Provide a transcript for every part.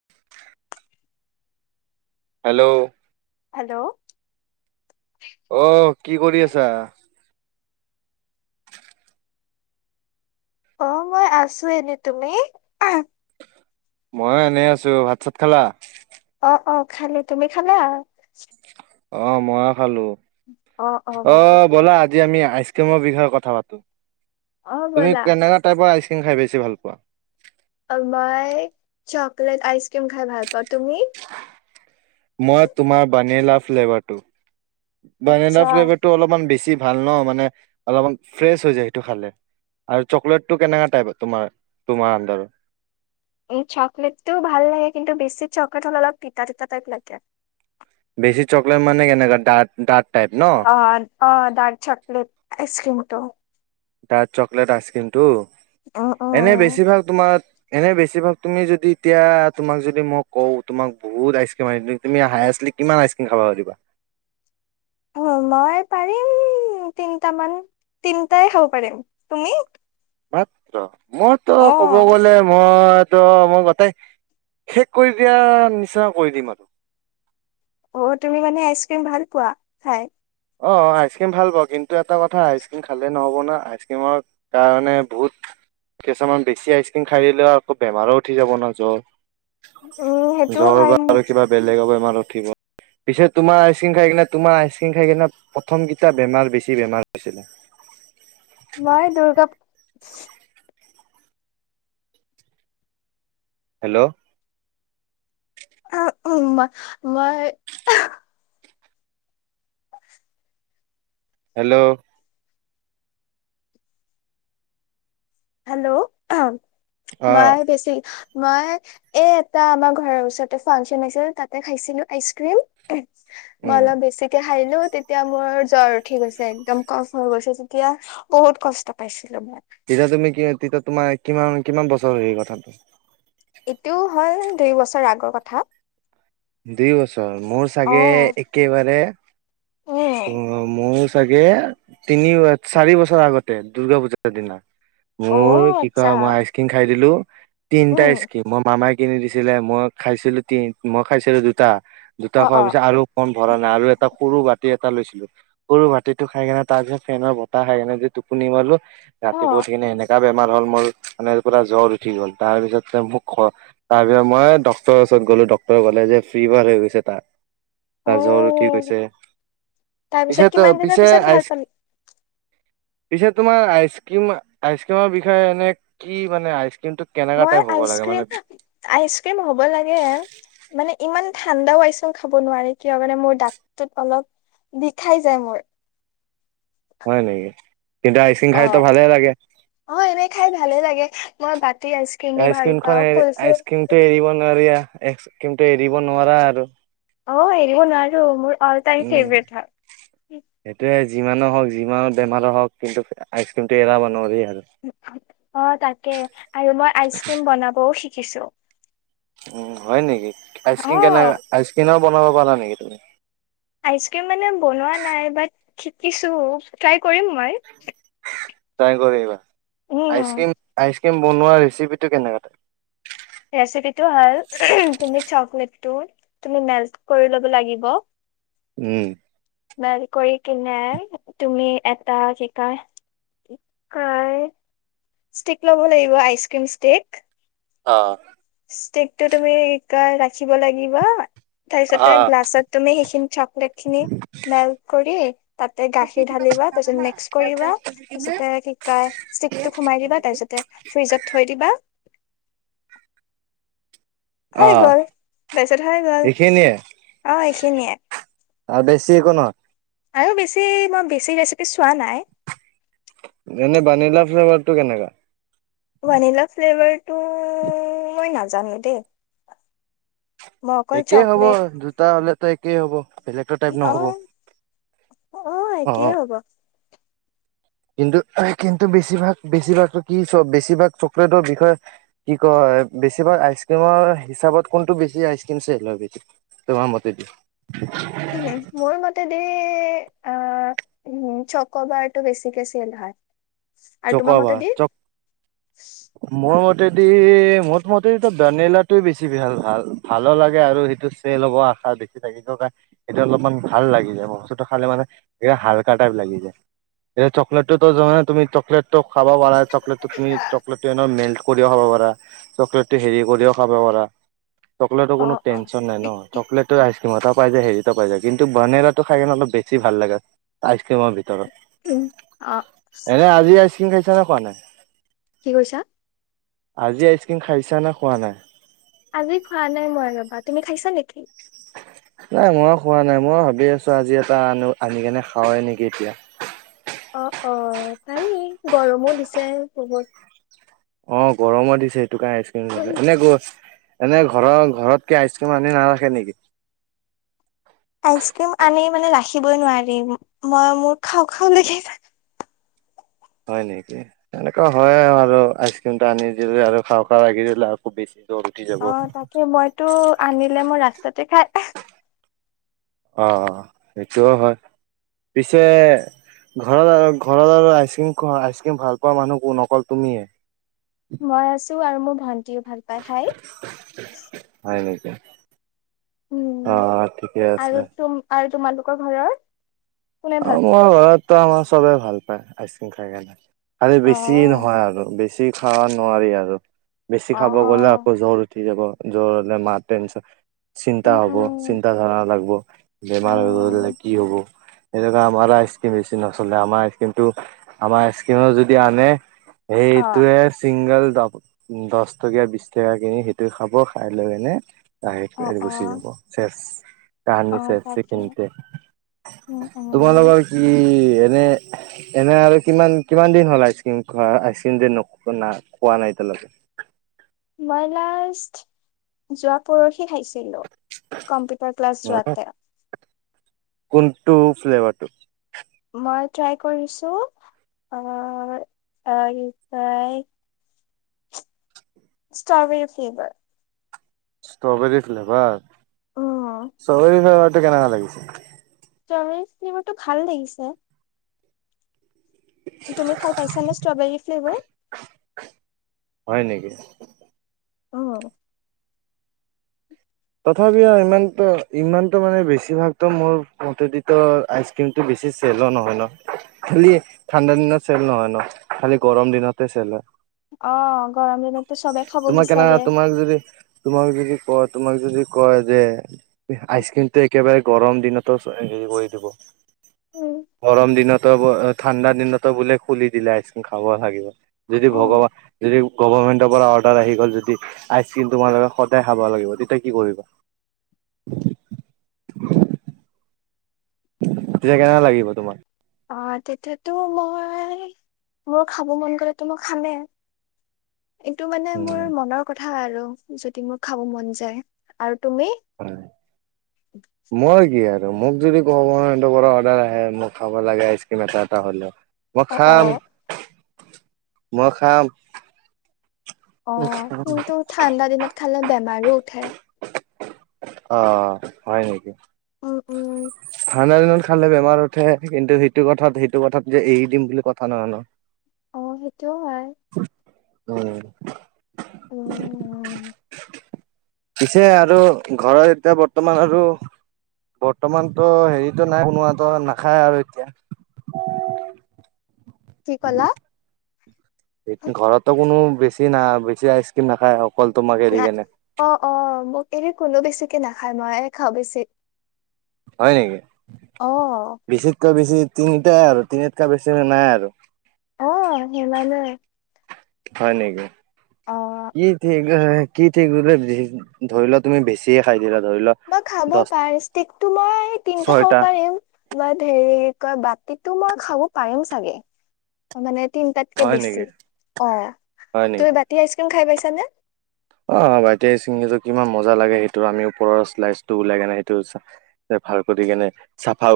হয় [unintelligible] hello hello আহ কি কৰি আছা অ মই আছো এনে তুমি মই এনেই আছো ভাত চাত খালা অ অ খালি তুমি খালা অ মই খালো অ অ ঠিকে ব'লা আছে আজি আমি আইচ এতিয়া মই বিঘা বিষয়ে কথা পাতোঁ অ তুমি ব'লা কেনে টাইপৰ আইচক্ৰীম আইচ ক্ৰীম খাই বেছি ভাল পোৱা অ মই চকলেট আইচক্ৰীম খাই ভাল পাওঁ তুমি মই তোমাৰ বানিলা ফ্লেভাৰটো আচ্ছা বানেলা ফ্লেভাৰ টো অলপমান বেছি ভাল ন মানে অলপমান ফ্ৰেছ হৈ যায় সেইটো খালে আৰু চকলেটটো কেনেকা টাইপ তোমাৰ তোমাৰ আডাৰো উ চকলেটোও ভাল লাগে কিন্তু বেছি চকলেট হলে অলপ তিতাঁ তিতাঁ টাইপ লাগে বেছি চকলেট মানে কেনেকা দাঁক দাঁক অ অ ডাৰ্ক চকলেট আইচ ক্ৰীম তো ডাৰ্ক চকলেট আইচক্ৰীম ত উম এনে উম বেছিভাগ তোমাৰ এনে বেছিভাগ তুমি যদি এতিয়া তোমাক যদি মই কওঁ তোমাক বহুত আইচক্ৰীম আনি দিওঁ তুমি হালি আইচক্ৰীম কিমান কিমান খাবা পাৰিবা মই পাৰিম তিনিটামান তিনটাই খাব পাৰিম তুমি মাত্ৰ মইতো অ ক'ব গলে মই ত মই গটাই শেষ কৰি দিয়া নিচিনা কৰি দিম আৰু অ তুমি মানে আইচক্ৰীম ভাল পোৱা খাই অ আইচক্ৰীম ভাল পাওঁ কিন্তু এটা কথা আইচ ক্ৰীম খালে নহব না আইচ ক্ৰীমৰ কাৰণে বহুত কিছুমান বেছি আইচ ক্ৰীম খাইদিলেও আকৌ বেমাৰো উঠি যাব না জ্বৰ উম সেইটো জ্বৰ বা হয় আৰু কিবা বেলেগ বেমা জ্বৰ উঠি পিছে তোমাৰ আইচক্ৰীম খাই কিনে তোমাৰা আইচক্ৰীম সেই কাৰনে প্ৰথমকেইটা বেমাৰ বেছি বেমাৰ হৈছিলে মানে দুৰ্গা হেল্ল' আহ উ মই হেল্ল' হেল্ল' অম অ মায়ে বেছি মই এ এটা আমাৰ ঘৰৰ ওচৰতে ফাংচন আছিল তাতে খাইছিলো আইচ ক্ৰীম উম অলপ বেছিকে খাইদিলো তেতিয়া মোৰ জ্বৰ উঠি গৈছে, একদম কফ হৈ গৈছে, তেতিয়া বহুত কষ্ট পাইছিলোঁ মই। তেতিয়া তুমি কি হয়, তেতিয়া তোমাৰ কিমান কিমান বছৰ হেৰি তাত? এতিয়াও হয়, দুই বছৰ আগৰ কথা। দুই বছৰ। মোৰ অ চাগে একেবাৰে উম মোৰ চাগে তিনি চাৰি বছৰ আগতে। দ, দূৰ্গা পূজাৰ দিনা। অ মোৰ কি আচ্ছা কয়, মই আইচ ক্ৰীম খাই দিলোঁ তিনিটা উম স্কিম, মই মামাক কিনি দিছিলে, মই খাইছিলোঁ তি, মই খাইছিলোঁ দুটা। দুটা অ খোৱাৰ অ পিছত আৰু কণ ভৰা নাই, আৰু এটা সৰু বাতি এটা লৈছিলো‍ঁ সৰু বাতিটো খাই কেনে তাৰ পিছত ফেনৰ বতাহ খাই কিনে যে টোপনি মাৰ্লো অ ৰাতিপুৱ উঠি কিনে এনেকাা বেমাৰ হ'ল মোৰ মানেৰা জ্বৰ উঠি গ'ল । তাৰ পিছতে মোক তাৰ পিছত মই ডক্টৰৰ ওচৰত গ'লো ডক্তৰে ক'লে যে ফিভাৰ হৈ গৈছে বুলি। অ গাত জ্বৰ উঠি গৈছে, তাৰপিছত পিছে, কিমান দিনৰ পিছে, পিছত ভাল আইচ পালি পিছে তোমাৰ আইচ ক্ৰীম, আইচ ক্ৰীমৰ বিষয়ে এনে কি মানে আইচ মই আইচ ক্ৰীম, আইচ ক্ৰীম হ'ব লাগে। মানে ইমান ইমান ঠাণ্ডাও আইচক্ৰীম খাব নোৱাৰি, কিয় কাৰণে মোৰ দাঁতটোত অলপ বিষাই যায় মোৰ। হয় নেকি কিন্তু আইচক্ৰীম খাইতো অ' ভালে লাগে অ' এনেই খাই ভালে লাগে। মই বাট আইচক্ৰীমখন এৰি, আইচ ক্ৰীমতটো এৰিব নোৱাৰি। আইচক্ৰীমটো এৰিব নোৱাৰা আৰু। অ' এৰিব নোৱাৰোঁ মোৰ অ'ল টাইম উম ফেভৰেট হয়। সেইটোয়ে যিমানো হওক যিমান বেমাৰো হওক কিন্তু আইচক্ৰীমটো এৰাব নোৱাৰি আৰু। অ' তাকে আৰু মই আইচ ক্ৰীম বনাবও শিক কিছোঁ। উম হয় নেকি? আইচক্ৰীন কেনেকা আইচক্ৰীনৰ বনাব পৰা নেকি তুমি? আইচ ক্ৰীম মানে বনোৱা নাই, বাট শিকিছোঁ, ত্ৰাই কৰিম মই। তাই কৰিবা? উম আইচক্ৰীিম বনোৱা ৰেচিপি টো কেনেকা? ৰেচিপিটো হ'ল তুমি চকলেটটো তুমি মেল্ট কৰি ল'ব লাগিব। উম। মেলট কৰি কিনে তুমি এটা কি কয় ষ্টিক ল'ব লাগিব আইচকিম ষ্টিক। অ। ষ্টিকটো তুমি ৰাখিব লাগিব। অ তাৰপিছতে গ্লাছত তুমি সেইখিন চকলেট খিনি মেল্ক কৰি, তাতে গাখীৰ ঢালিবা তাৰপিছ মিক্স কৰিবা। তাৰপিছতে কি কয় ষ্টিকটো সোমাই দিবা তাৰপিছতে ফ্ৰিজত থৈ দিবা। অ হৈ গ'ল তাৰিছত হৈ গ'ল এইখিনিয়ে অই। খিনিয়ে। আৰু বেছি একো নহয় । আৰু বেছি মই বেছি ৰেচিপি চোৱা নাই। এনে বানিলা ফ্লেভাৰটো কেনেকা। বাৰনিলা ফ্লেভৰ্ড টো মই নাজানো দেই। মই অকল একেই হ'ব চকলেট দুটা হ'লে। দুটা একেই হ'ব। বেলেগতো টাইপ অ নহ'ব অহ অ একেই হ'ব। কিন্তু কিন্তু বেছিভাগ বেছিভাগ কি বেছিভাগ চকলেটৰ বিষয়ে কি কয় ।বেছিভাগ আইচ ক্ৰীমৰ হিচাপত কোনটো বেছি আইচক্ৰীম চেল হয় তোমাৰ মতেদি। উ মোৰ মতে দি। উ চক্ৰবাৰটো বেছিকে চেলে হয়। আৰু তোমাৰ মতেদি চকৌবাৰ মোৰ মতে।। মোৰ মটে দি মোৰ মটে দি ভেনিলাটোয়ে বেছি ভাল ভাল ভালো লাগে ।আৰু সেইটো চেল হ'ব আশা বেছি থাকে ।কাৰ সেইটো অলপমান ভাল লাগি যাব। বস্তুটো খালে মানে হালকা টাইপ লাগি যায় এতিয়া চকলেটটো যানা তুমি। লেটক- খাব পাৰা চকলেট তুমি চকলেটটো এন মেন- কৰিও খাব পাৰা চকলেটটো হেৰি কৰিও খাব পাৰা। চকলেটৰ অ কোনো অ টেনচন নাই ন চকলেট আইচ। সীমতও পাই যে হেৰিটা পাই যায় ।কিন্তু বানেলাটো খাই কিনে অল বেছি ভাল লাগে আইচক্ৰীমৰ ভিতৰত। উম অ এনে আ আইচক্ৰীিম খাইছ নে খোৱা নাই। কি কৈছা? আজি আইচক্ৰীিম খাইছা নে খোৱা নাই? আজি খোৱা নাই মই ৰবা তুমি খাইছা নেকি? নাই ময়ো খোৱা নাই ময় ভাবি আছোঁ আজি এটা আনো আনি কেনে খাাৱৱেই নেকি এতিয়া। অ অ পাৰি গৰমো দিছে বহুত। অ গৰমো দিছে। দুটা আইচক্ৰিম [unintelligible] এনে ঘৰৰ ঘৰতক আইচক্ৰীম আনি নাৰাখে নেকি? আইচক্ৰীম আনি মানে ৰাখিবই নোৱাৰি মই মোৰ খাওঁ খাওঁ লাগে। হয় নেকি এনেকুৱা হয় আৰু আইচ ক্ৰীমটা আনি দিলো আৰু খা খা লাগি দিলে আৰু খুব বেছি জ্বৰ উঠি যাব। অ তাকে মইতো আনিলে মোৰ ৰাস্তাতে খাই অ অ সেইটোও হয় পিছে ঘৰত ঘৰত আৰু আইচক্ৰীম খোৱা আইচক্ৰীম ভাল পোৱা মানুহো নকল তুমিয়ে মই আছো আৰু মোৰ ভাল ও ভাল পায় খাই [inaudible] উম আহ ঠিকেই আছে ত ঘৰত অঁ ত আমাৰ চবেই ভাল পায় আইচক্ৰ্ৰীম খাই কেনে খালে অ বেছি নহয় আৰু বেছি বেছি খাব নোৱাৰি আৰু বেছি অ খাব গ'লে আকৌ জ্বৰ উঠি যাব জৰে মাৰটেনচ চিন্তা উম হব উম চিন্তাধাৰা লাগিব বেমাৰ হৈ গলে উম কি হব। এনেকা আমাৰ আইচ ক্ৰীমনিচিনা আচলতে আমাৰ আইচত্ৰীমটো আমাৰ স্কিমত যদি আনে অ সেইটোয়ে চিংগল দহ টকীয়া বিশ টকা কিনি সেইটো খাব খাই লৈ অ মনে অ গুচি যাব চে অ কাহানী চেচ তাকে সখিনতেে উম উম তোমালোকৰ কি এনে এনে আৰু কিমান কিমান দিন হ'ল আইচক্ৰীম খোৱা আইচক্ৰীম যে ন না খোৱা নাই এতিয়ালৈ মই লাষ্ট যোৱা পৰহি খাইছিলো কম্পিউটাৰ ক্লাছ যোৱাতে কুন্টু ফ্লেভাৰট মই ট্ৰাই কৰিছো ষ্ট্ৰবেৰী ফ্লেভাৰ। Strawberry flavour. উম চবৰি খ টো কেনেকা লাগিছে চল চমাটো ভাল লাগিছে তুমি ভাল পাইছানে ষ্ট্ৰবেৰী ফ্লেভাৰ হয় নেকি? আহ তথাপিও ইমানত ইমানতো মানে বেছিভাগতো মোৰ মতেদিতো আইচক্ৰীমটো বেছি চেলো নহয় ন খালি ঠাণ্ডা দিনত চেল নহয় ন খালি গৰম দিনতে চেল অ গৰম দিনততো চবে খাব তোমাক বিচাৰে । প তোমাক যদি কয় যে । আইচ ক্ৰ্ৰীমটো একেবাৰে । গৰম দিনতো হেৰি কৰি দিব উম গৰম দিনতো ঠাণ্ডা দিনতো বোলে খুলি দিলে আইচক্ৰীম খাব লাগিব যদি উম ভগৱান যদি গভমেণ্টৰ পৰা অৰ্ডাৰ আহি গ'ল যদি আইচক্ৰীম তোমালোকে সদায় খাব লাগিব তে ত কি কৰিবা তেতিয়া কেনে লাগিব তোমাৰ অ তেতিয়াতো মই মোৰ খাব মন গ'লেতো মই খামেই এইটো মানে উম। মোৰ মনৰ কথা আৰু যদি মোৰ খাব মন যায় আৰু তুমি হয় মই গ আৰু মোক যদি কব অৰ্ আহ খ লাগেইচ এ এ হলে অ অ মখান মখাম অ কিন্তু ঠাণ্ডা দিনত খালে বেয়া বাৰো উঠাই অ হয় নেকি উম উম থান দি ন খালে বেমাৰ উঠে কিন্তু সেইটো কথাত সেইটো কথাত যে এৰি দিম বুলি কথা নহয়ানো অ সেইটোও হয় অ । উম [unintelligible] পিছে আৰু ঘৰত এতিয়া বৰ্তমান আৰু বৰ্তমানতো হেৰিতটো নাই কোনোবাত নাখায় আৰু এতিয়া । কি কলা । ঘৰতো কোনো বেছি না বেছি আইচ ক্ৰীম নাখায় । নাই অ অ মোক এনে কোনো বেছি তে নাখায় মই খাওঁ বেছি হয় নেকি অ বিচিত ক বিচি তিনিটাই আৰু তিনিআটকাৈ বেছি নাই আৰু আহ হেমালয় হয় নেকি কি থে কি ঠিকলে ধৰি লোৱা তুমি বেছিয়ে খাই। দিলা ধৰি লোৱা বা, খাব দহ পাৰ ষ্টিকটো মই খাব ছয়টা পাৰিম বা ধেৰিত [unintelligible] [unintelligible] কয় বাতিটো মই খাব পাৰিম চাগে মানে। তিনটাতকে হয় নেকি বেছি, অ হয় নেকি তুমি বাতি আইচক্ৰীম খাই পাইছ। [unintelligible] অ, বাতি আইচক্ৰীঁম খাইছো কিমান মজা লাগে সেইটো আমি ওপৰৰ্লাইটো উওলাই কেনে সেইটো ভাল কৰি কেনে চাফা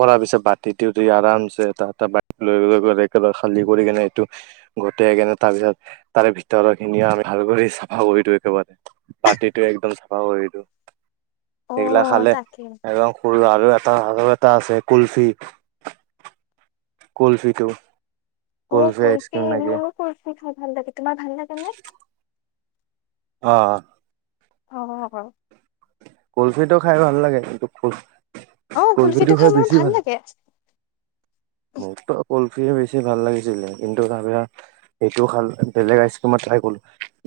কৰ পিছত বাতি দি আৰাম ত লৈ খালি কৰি কেনে সেইটো গোট কেনে তাৰ পিছত তাৰে ভিতৰ খিনি আমি ভাল কৰি। চাফা কৰি দিও একেবাৰে বাতিটো একদম চাফা কৰি দিও। অ', সেইগিলা খালে তাকে। একদম সৰু আৰু, । এআৰু এটা আছে কুলফি। কলফিটো। অ। কৰ্ফিোৰো কৰ্ফি খাই ভাল লাগে তোমাৰ ভাল লাগ নে [unintelligible] অঁ' অঁ। কুলফি খাই ভাল লাগে কিন্তু ক। অ', কলফটো কুলফিটো খাই মোৰ বেছি ভাল লাগে। মোৰতো কলফে বেছি। ভাল লাগিছিলে কিন্তু তাৰিছৰা সেইটো খাল বেলেগ আইচমই ট্ৰাই কলো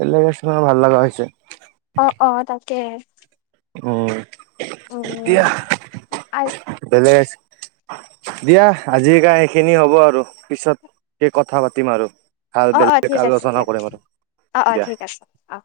বেলেগ আইচ ভাল লগা হৈছে। অ অ তাকে। উম । এতিয়া উম, আ- বেলেগ আ। দিয়া আজি কাই সখিনি হ'ব আৰু পিছত স কথা পাতিম আৰু। ভাল অ অ বেলেগ ঠিক, আছে আলোচনা দিয়া কৰিম আৰু অ অ দিয়া ঠিক আছে অ।